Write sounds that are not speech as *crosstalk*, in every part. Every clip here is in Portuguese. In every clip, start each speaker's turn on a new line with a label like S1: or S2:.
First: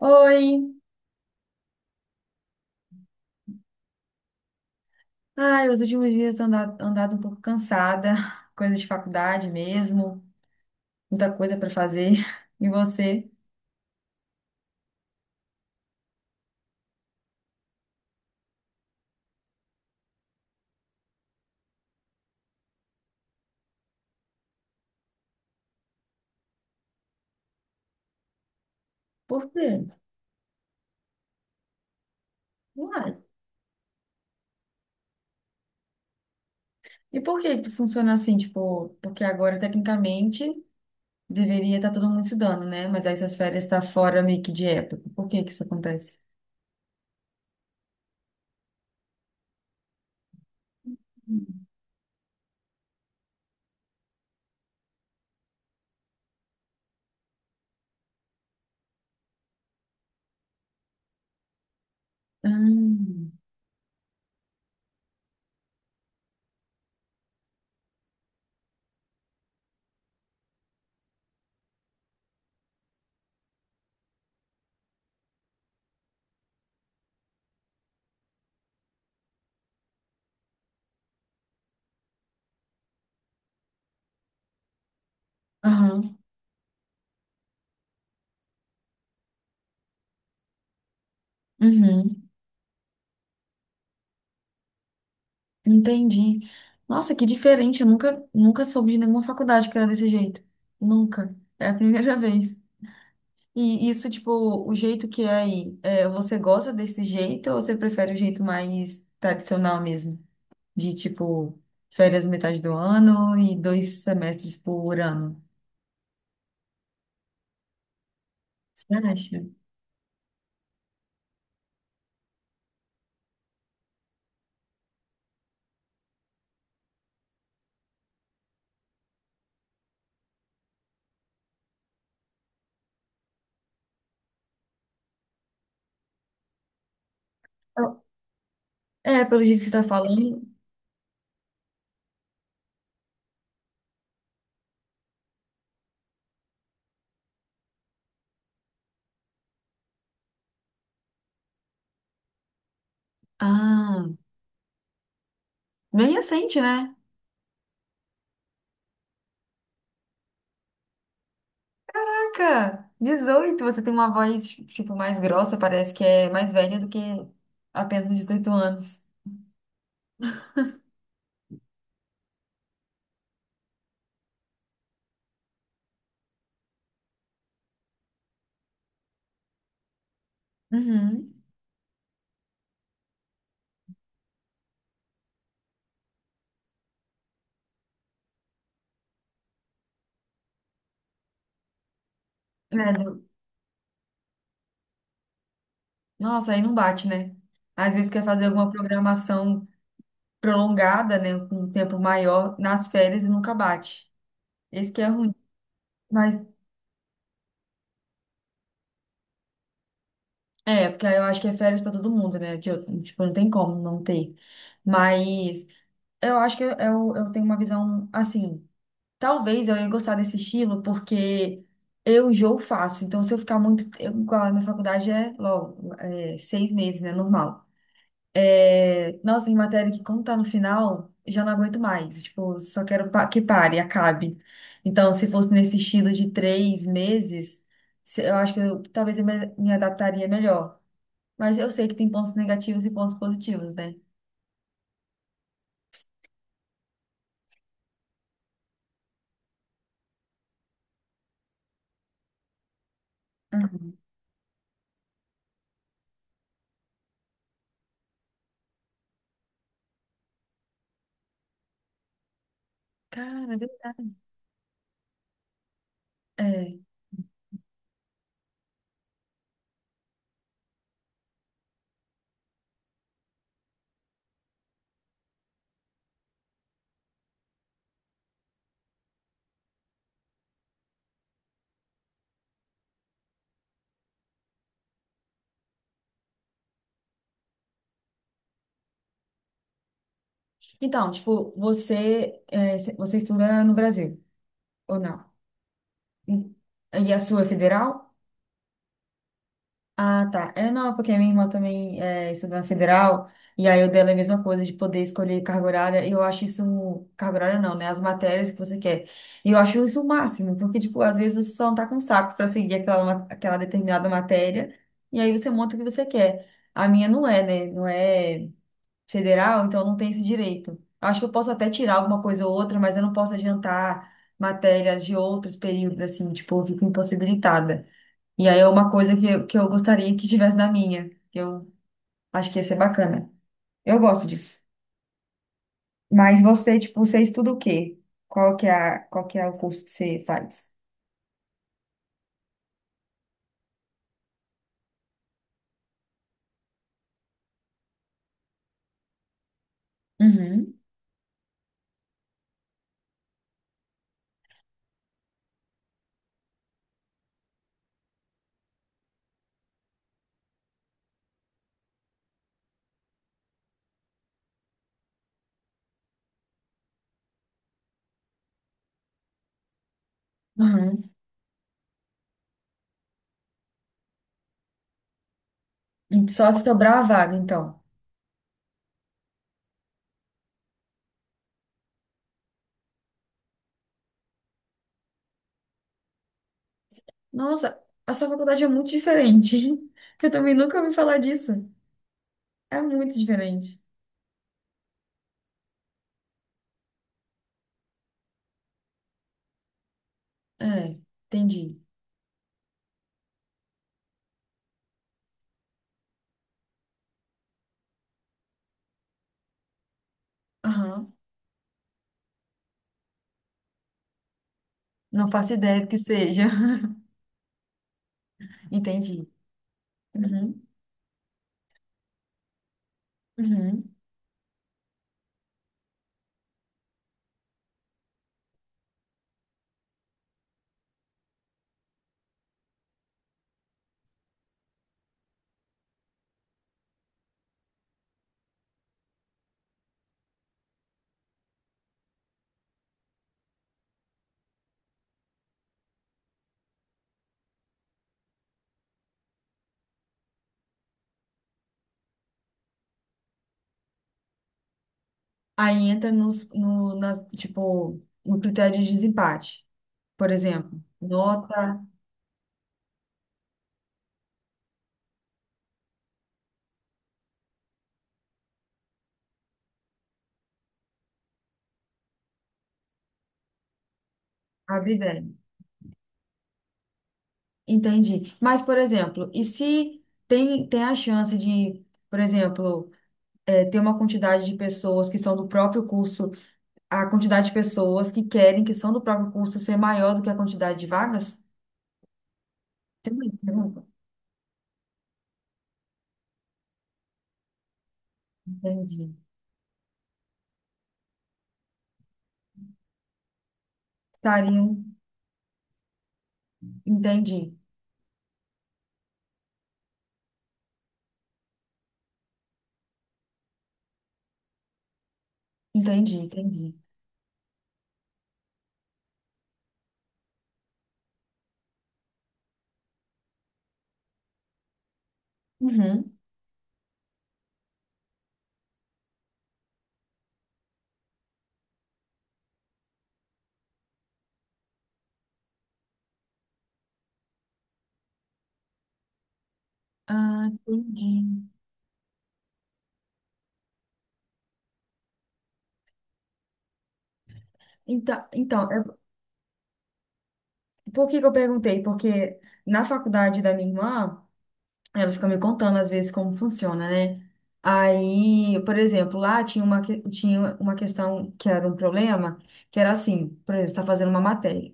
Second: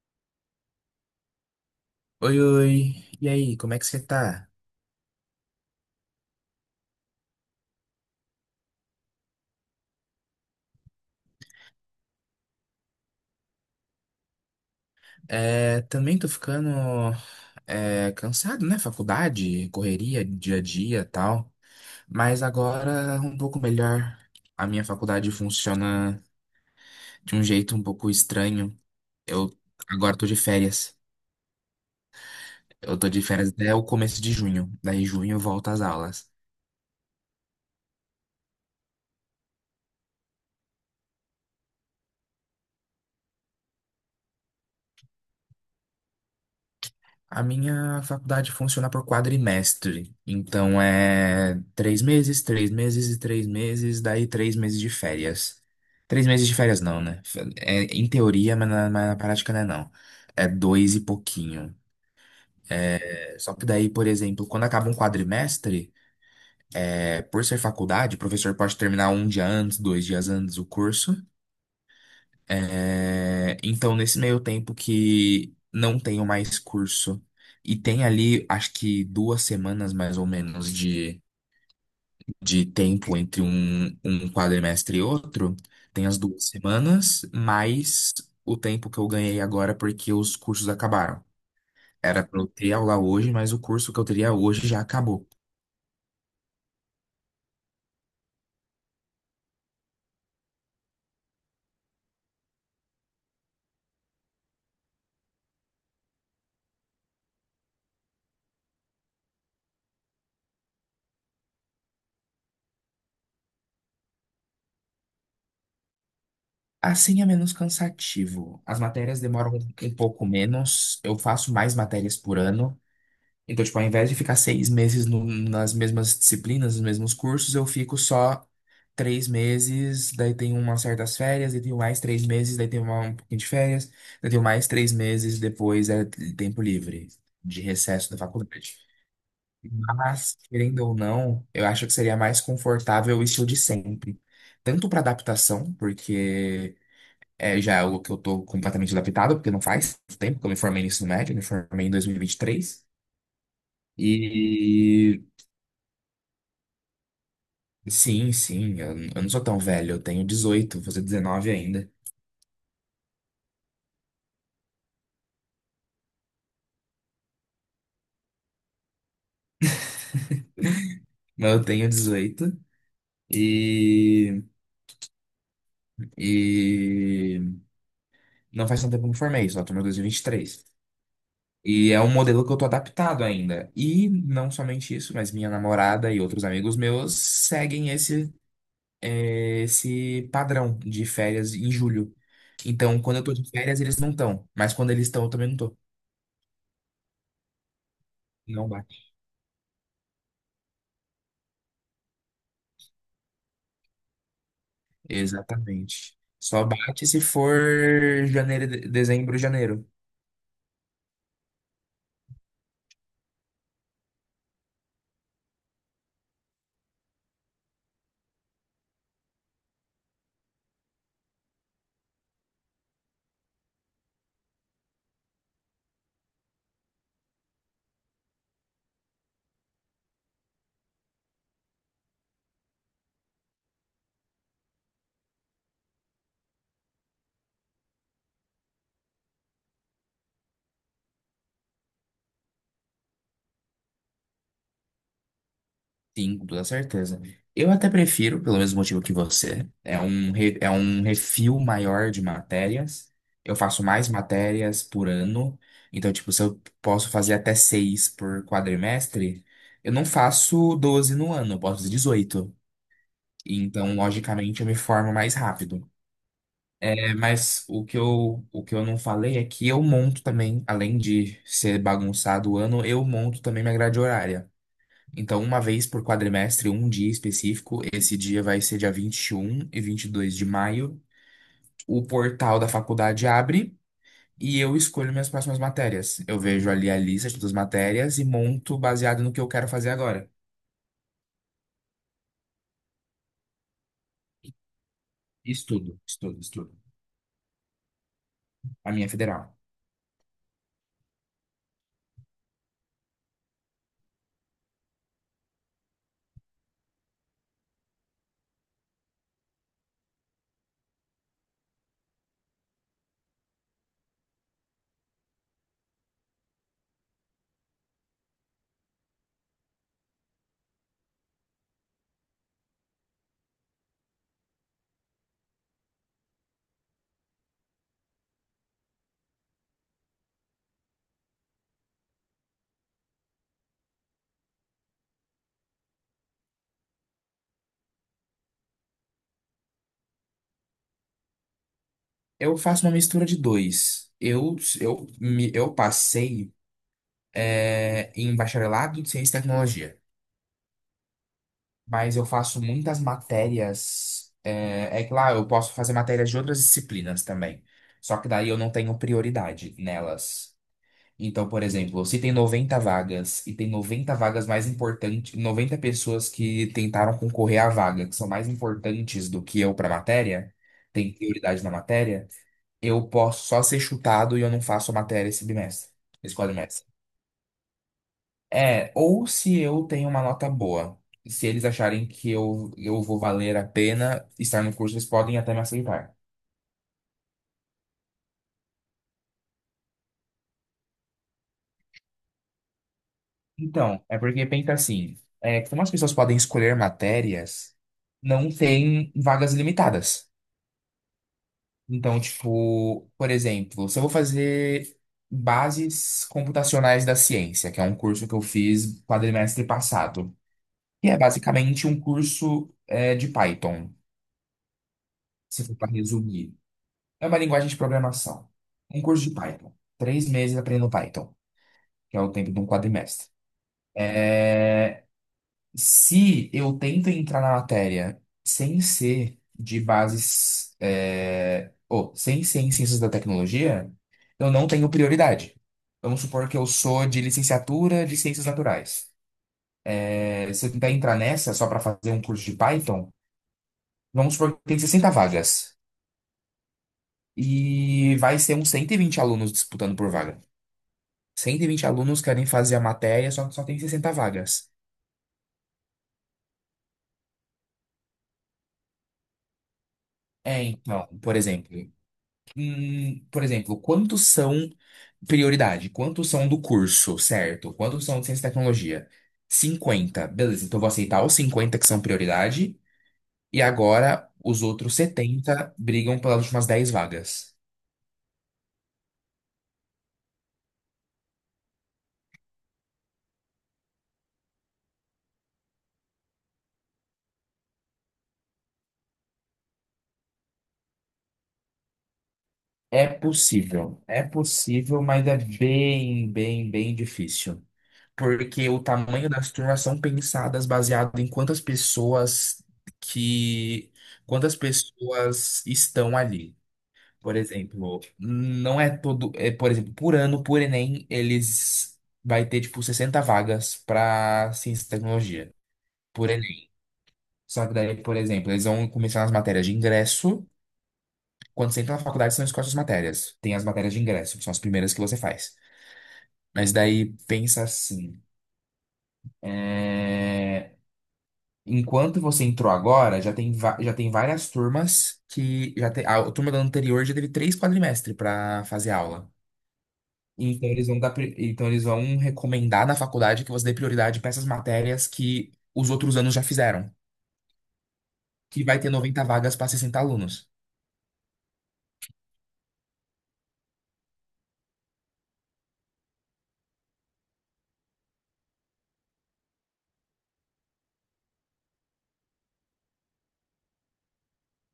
S1: Oi!
S2: Oi, oi. E aí, como é que você tá?
S1: Ai, os últimos dias andado um pouco cansada, *laughs* coisa de faculdade mesmo, muita coisa para fazer. *laughs* E você?
S2: É, também tô ficando cansado, né? Faculdade, correria, dia a dia, e tal. Mas agora um pouco melhor. A minha faculdade funciona de um jeito um pouco estranho.
S1: Por
S2: Eu
S1: quê?
S2: agora tô de férias. Eu tô
S1: Uai.
S2: de férias até o começo de junho. Daí junho volta às aulas.
S1: E por que que funciona assim? Tipo, porque agora, tecnicamente, deveria estar todo mundo estudando, né? Mas aí essas férias estão fora meio que de época. Por que que isso acontece?
S2: A minha faculdade funciona por quadrimestre, então é três meses e três meses, daí três meses de férias. Três meses de férias não, né? É, em teoria, mas na prática não é não. É dois e pouquinho.
S1: Hum.
S2: É, só que daí, por exemplo, quando acaba um quadrimestre, por ser faculdade, o professor pode terminar um dia antes, dois dias antes o curso. É, então, nesse meio tempo que não tenho mais curso e tem ali, acho que duas semanas mais ou menos de tempo entre um quadrimestre e outro, tem
S1: Aham.
S2: as duas semanas, mais o tempo que eu ganhei agora porque os cursos acabaram. Era
S1: Uhum.
S2: para eu ter aula hoje, mas o curso que eu teria hoje já acabou.
S1: Entendi. Nossa, que diferente. Eu nunca, nunca soube de nenhuma faculdade que era desse jeito. Nunca. É a primeira *laughs* vez. E isso, tipo, o jeito que é aí, você gosta desse jeito ou você prefere o jeito mais tradicional mesmo? De, tipo, férias metade do ano e 2 semestres por ano?
S2: Assim é menos cansativo. As
S1: Você
S2: matérias
S1: acha?
S2: demoram um pouco menos, eu faço mais matérias por ano. Então, tipo, ao invés de ficar 6 meses nas mesmas disciplinas, nos mesmos cursos, eu fico só três meses, daí tenho umas certas férias, daí tenho mais três meses, daí tenho um pouquinho de férias, daí tenho mais três meses, depois é tempo livre de
S1: Eu-
S2: recesso da faculdade.
S1: É, pelo jeito que você tá
S2: Mas,
S1: falando.
S2: querendo ou não, eu acho que seria mais confortável o estilo de sempre. Tanto para adaptação, porque já é algo que eu tô completamente adaptado, porque não faz tempo que eu me formei no ensino médio, eu me formei em dois mil e vinte e três.
S1: Ah,
S2: E
S1: bem recente, né?
S2: Sim, sim, eu não sou tão velho, eu tenho 18 vou fazer 19 ainda.
S1: Caraca, 18 você tem uma voz, tipo, mais grossa, parece que é mais velha do que apenas 18 anos.
S2: Mas eu tenho 18 e, e não faz tanto tempo que eu me formei, só tô no 2023. E vinte e três.
S1: Uhum.
S2: E é um modelo que eu tô adaptado ainda. E não somente isso, mas minha namorada e outros amigos meus seguem esse padrão de férias em julho.
S1: É,
S2: Então, quando eu tô de férias, eles não estão. Mas quando eles estão, eu também não tô.
S1: nossa, aí não bate, né? Às vezes quer fazer
S2: Não.
S1: alguma programação prolongada, né, com um tempo maior nas férias e nunca bate. Esse que é ruim.
S2: Exatamente.
S1: Mas
S2: Só bate se for janeiro, dezembro, janeiro.
S1: porque aí eu acho que é férias pra todo mundo, né? Tipo, não tem como não ter. Mas eu acho que eu tenho uma visão assim. Talvez eu ia gostar desse estilo porque eu enjoo fácil. Então, se eu ficar muito. Eu, igual na faculdade é logo, 6 meses, né? Normal. É, nossa, em matéria que quando tá no final, já não aguento mais. Tipo, só quero que pare, acabe. Então, se fosse nesse estilo de 3 meses, eu acho que talvez eu me adaptaria melhor. Mas eu sei que tem pontos negativos e pontos positivos, né?
S2: Sim, com toda certeza. Eu até prefiro, pelo mesmo motivo que você. É um refil maior de matérias. Eu faço
S1: Uhum.
S2: mais matérias por ano. Então, tipo, se eu posso fazer até seis por quadrimestre, eu não faço 12 no ano, eu posso fazer 18.
S1: Cara, é
S2: Então,
S1: verdade.
S2: logicamente, eu me formo mais rápido.
S1: É.
S2: É, mas o que eu não falei é que eu monto também, além de ser bagunçado o ano, eu monto também minha grade horária. Então, uma vez por quadrimestre, um dia específico, esse dia vai ser dia vinte e um e 22 de maio, o portal da faculdade abre e eu escolho minhas próximas matérias. Eu vejo ali a lista de todas as matérias e monto baseado no que eu quero fazer agora.
S1: Então, tipo, você estuda no Brasil, ou não?
S2: Estudo,
S1: E
S2: estudo, estudo.
S1: e a sua é federal?
S2: A minha é federal.
S1: Ah, tá. É, não, porque a minha irmã também estudou na federal, e aí o dela é a mesma coisa de poder escolher carga horária, e eu acho isso, carga horária não, né? As matérias que você quer. E eu acho isso o máximo, porque, tipo, às vezes você só não tá com saco pra seguir aquela determinada matéria, e aí você monta o que você quer. A minha não é, né? Não é federal, então não tem esse direito. Eu acho que eu posso até tirar alguma coisa ou outra, mas eu não posso adiantar matérias de outros períodos, assim, tipo, eu fico impossibilitada. E aí é uma coisa que eu gostaria que tivesse na minha. Eu acho que ia ser bacana. Eu gosto disso. Mas você, tipo, você estuda o quê? Qual que é o curso que você faz?
S2: Eu faço uma mistura de dois. Eu passei. Em bacharelado em ciência e tecnologia.
S1: Uhum,
S2: Mas eu faço muitas matérias. É que lá eu posso fazer matérias de outras disciplinas também. Só que daí eu não tenho prioridade nelas. Então, por exemplo, se tem 90 vagas e tem 90 vagas mais importantes, 90 pessoas que tentaram concorrer à vaga, que são mais importantes do que eu para a matéria,
S1: uhum.
S2: tem prioridade na matéria, eu posso só ser chutado e eu não faço a matéria esse bimestre, esse
S1: Só se
S2: quadrimestre.
S1: sobrar a vaga, então.
S2: É, ou se eu tenho uma nota boa. Se eles acharem que eu vou valer a pena estar no curso, eles podem até me aceitar.
S1: Nossa, a sua faculdade é muito diferente. *laughs* Que eu também nunca ouvi falar disso. É muito diferente.
S2: Então, é porque pensa assim, como as pessoas podem escolher matérias, não tem vagas limitadas.
S1: É, entendi.
S2: Então, tipo, por exemplo, se eu vou fazer Bases Computacionais da Ciência, que é um curso que eu fiz quadrimestre passado, que
S1: Aham.
S2: é basicamente um curso, de Python,
S1: Não faço
S2: se for
S1: ideia do
S2: para
S1: que seja.
S2: resumir. É uma linguagem de programação.
S1: *laughs*
S2: Um curso
S1: Entendi.
S2: de Python. Três meses
S1: Uhum,
S2: aprendendo Python, que é o tempo de um quadrimestre.
S1: uhum.
S2: Se eu tento entrar na matéria sem ser de bases, ou sem ser em ciências da tecnologia, eu não tenho prioridade. Vamos supor que eu sou de licenciatura de ciências naturais. É, se eu tentar entrar nessa só para fazer um curso de Python, vamos supor que tem 60 vagas. E vai ser uns 120 alunos disputando por vaga. 120 alunos querem fazer a matéria, só que só tem 60 vagas.
S1: Aí entra nos, no, nas, tipo, no critério de desempate, por
S2: É,
S1: exemplo,
S2: então, por
S1: nota
S2: exemplo, hum, por exemplo, quantos são prioridade? Quantos são do curso, certo? Quantos são de ciência e tecnologia? 50. Beleza, então eu vou aceitar os 50 que são prioridade e agora os outros
S1: abridão.
S2: 70 brigam pelas últimas 10 vagas.
S1: Entendi. Mas, por exemplo, e se tem, a chance de, por exemplo, ter uma quantidade de pessoas que são do próprio curso, a quantidade de pessoas que querem, que são do próprio curso, ser maior do que a quantidade de vagas? Entendi.
S2: É possível, mas é bem, bem, bem difícil. Porque o
S1: Entendi.
S2: tamanho das turmas são pensadas baseado em que, quantas
S1: Estariam.
S2: pessoas estão ali. Por
S1: Entendi.
S2: exemplo, não é todo, por exemplo, por ano, por Enem, eles vai ter tipo 60 vagas para ciência e tecnologia,
S1: Entendi,
S2: por Enem.
S1: entendi.
S2: Só que daí, por exemplo, eles vão começar nas matérias de ingresso quando você entra na faculdade, você não escolhe as matérias. Tem as matérias de ingresso, que são as primeiras que você faz.
S1: Uhum.
S2: Mas daí, pensa assim. é, Enquanto você entrou agora, já tem várias turmas que já tem. A turma da anterior já teve três quadrimestres para fazer aula.
S1: Ah,
S2: Então eles vão dar, pri-
S1: entendi.
S2: então eles vão recomendar na faculdade que você dê prioridade para essas matérias que os outros anos já fizeram,
S1: Então,
S2: que
S1: então,
S2: vai
S1: é
S2: ter 90 vagas para 60 alunos.
S1: por que que eu perguntei? Porque na faculdade da minha irmã, ela fica me contando às vezes como funciona, né? Aí, por exemplo, lá tinha uma questão que era um problema, que era assim, por exemplo, você está fazendo uma matéria.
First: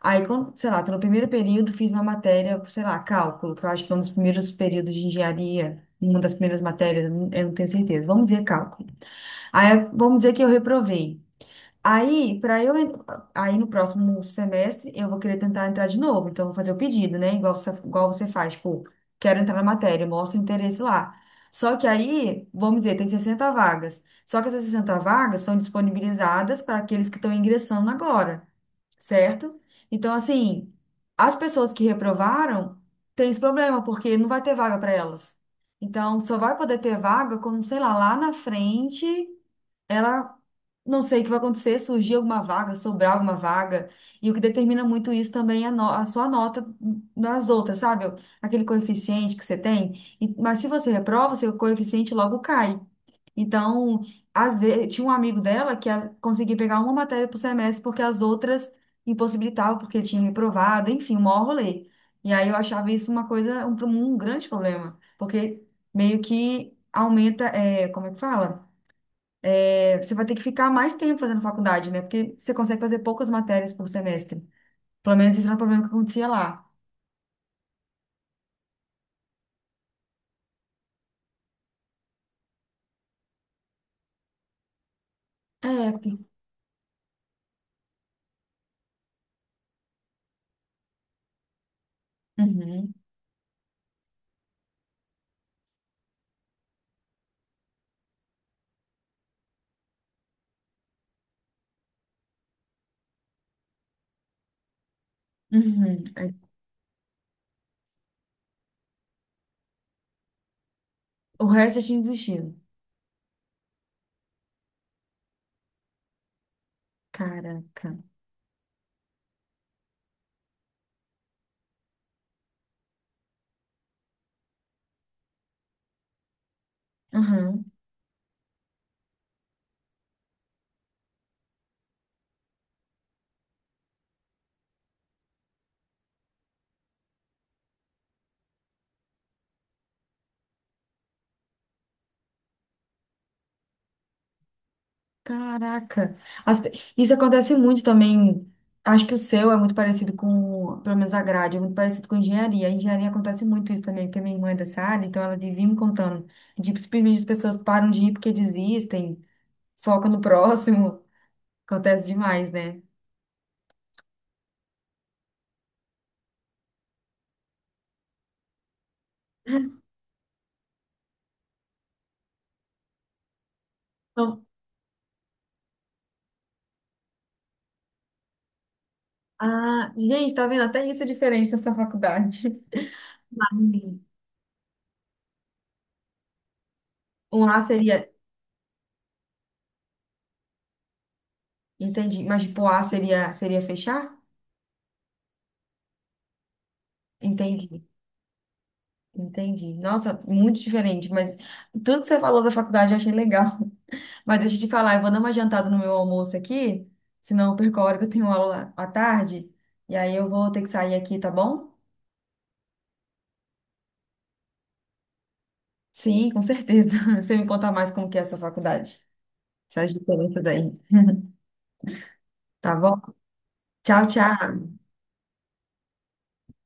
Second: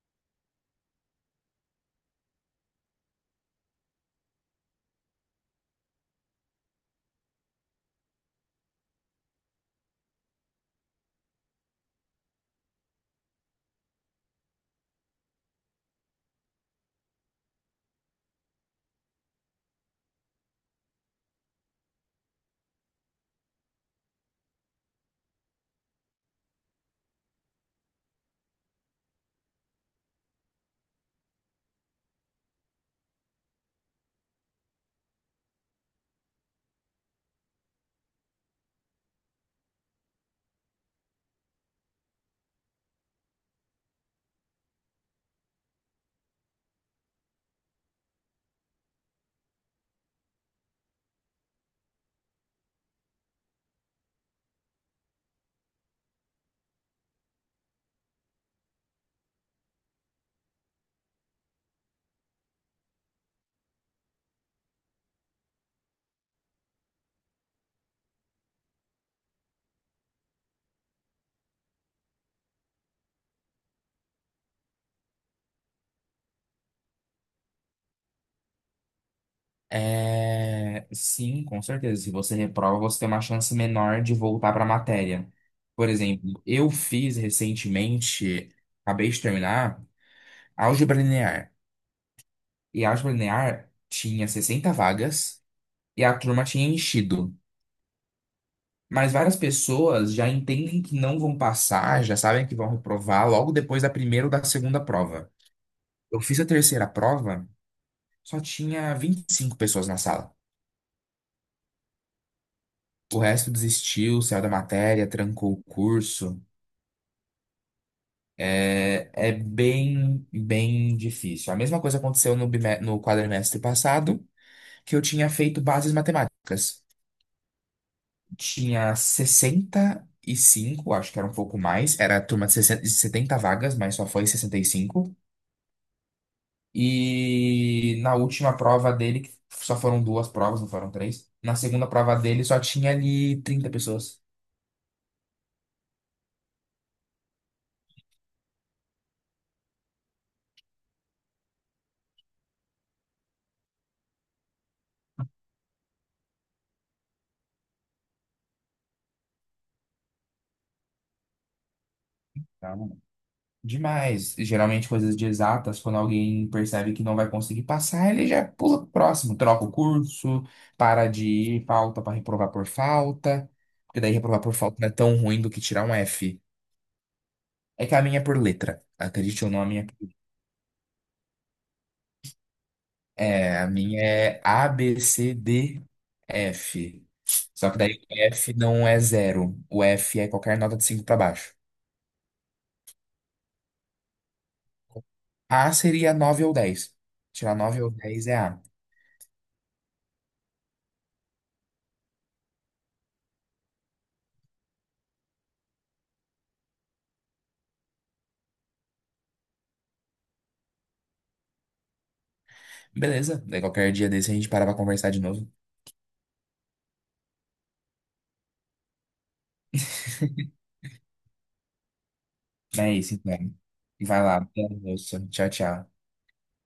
S1: Aí, quando, sei lá, tô no primeiro período, fiz uma matéria, sei lá, cálculo, que eu acho que é um dos primeiros períodos de engenharia, uma das primeiras matérias, eu não tenho certeza. Vamos dizer cálculo. Aí, vamos dizer que eu reprovei. Aí, para eu, en- aí, no próximo semestre eu vou querer tentar entrar de novo, então eu vou fazer o pedido, né? Igual você faz, tipo, quero entrar na matéria, mostra o interesse lá. Só que aí, vamos dizer, tem 60 vagas. Só que essas 60 vagas são disponibilizadas para aqueles que estão ingressando agora, certo? Então, assim, as pessoas que reprovaram têm esse problema, porque não vai ter vaga para elas. Então, só vai poder ter vaga quando, sei lá, lá na frente ela não sei o que vai acontecer, surgir alguma vaga, sobrar alguma vaga, e o que determina muito isso também é a, no- a sua nota das outras, sabe? Aquele coeficiente que você tem. Mas se você reprova, seu coeficiente logo cai. Então, às vezes, tinha um amigo dela que conseguia pegar uma matéria por semestre porque as outras impossibilitavam, porque ele tinha reprovado, enfim, um maior rolê. E aí eu achava isso uma coisa, um grande problema, porque meio que aumenta, como é que fala? Você vai ter que ficar mais tempo fazendo faculdade, né? Porque você consegue fazer poucas matérias por semestre. Pelo menos esse era o problema que acontecia lá.
S2: É, sim, com certeza. Se você reprova, você tem uma chance menor de voltar para a matéria. Por
S1: É, porque.
S2: exemplo, eu fiz recentemente, acabei de terminar, álgebra linear. E a
S1: Uhum,
S2: álgebra linear tinha 60 vagas e a turma tinha enchido. Mas várias pessoas já entendem que não vão passar, já sabem que vão reprovar logo depois da primeira ou da segunda prova.
S1: uhum.
S2: Eu
S1: Aí,
S2: fiz a terceira prova, só tinha 25 pessoas na sala.
S1: o resto eu tinha desistido.
S2: O resto desistiu, saiu da matéria, trancou o curso.
S1: Caraca.
S2: É bem, bem difícil. A mesma coisa aconteceu no quadrimestre passado, que eu tinha feito bases matemáticas.
S1: Uhum.
S2: Tinha 65, acho que era um pouco mais, era a turma de 60 de 70 vagas, mas só foi 65. E na última prova dele, que só foram duas provas, não foram três. Na segunda prova dele só tinha ali 30 pessoas.
S1: Caraca. As pe- Isso acontece muito também. Acho que o seu é muito parecido com, pelo menos a grade, é muito parecido com engenharia. A engenharia acontece muito isso também, porque minha irmã é dessa área, então ela vivia me contando. De que simplesmente as pessoas param de ir porque desistem, focam no próximo. *laughs* Acontece demais, né?
S2: Demais. Geralmente coisas de exatas, quando alguém percebe que não vai conseguir passar, ele já pula pro próximo, troca o curso, para de ir, falta para reprovar por falta. Porque daí reprovar
S1: Não.
S2: por falta não é tão ruim do que tirar um F. É que a minha é por letra. Acredite ou não, a minha
S1: Ah, gente, tá vendo? Até isso é diferente nessa faculdade. *laughs*
S2: é, a minha
S1: Sim.
S2: é A, B, C, D, F.
S1: Um A
S2: Só que daí
S1: seria,
S2: o F não é zero. O F é qualquer nota de 5 para baixo.
S1: entendi, mas tipo, um A seria, fechar?
S2: A seria 9 ou 10. Tirar 9
S1: Entendi,
S2: ou 10 é A.
S1: entendi. Nossa, muito diferente, mas tudo que você falou da faculdade eu achei legal. *laughs* Mas deixa eu te falar, eu vou dar uma jantada no meu almoço aqui, senão eu perco a hora que eu tenho aula à tarde, e aí eu vou ter que sair aqui, tá bom?
S2: Beleza, daí qualquer dia desse a gente para pra conversar de novo.
S1: Sim, com certeza. *laughs* Você me conta mais como que é a sua faculdade, essas diferenças aí, *laughs* tá
S2: É
S1: bom?
S2: isso, então.
S1: Tchau,
S2: Vai lá, até a
S1: tchau.
S2: almoço. Tchau, tchau.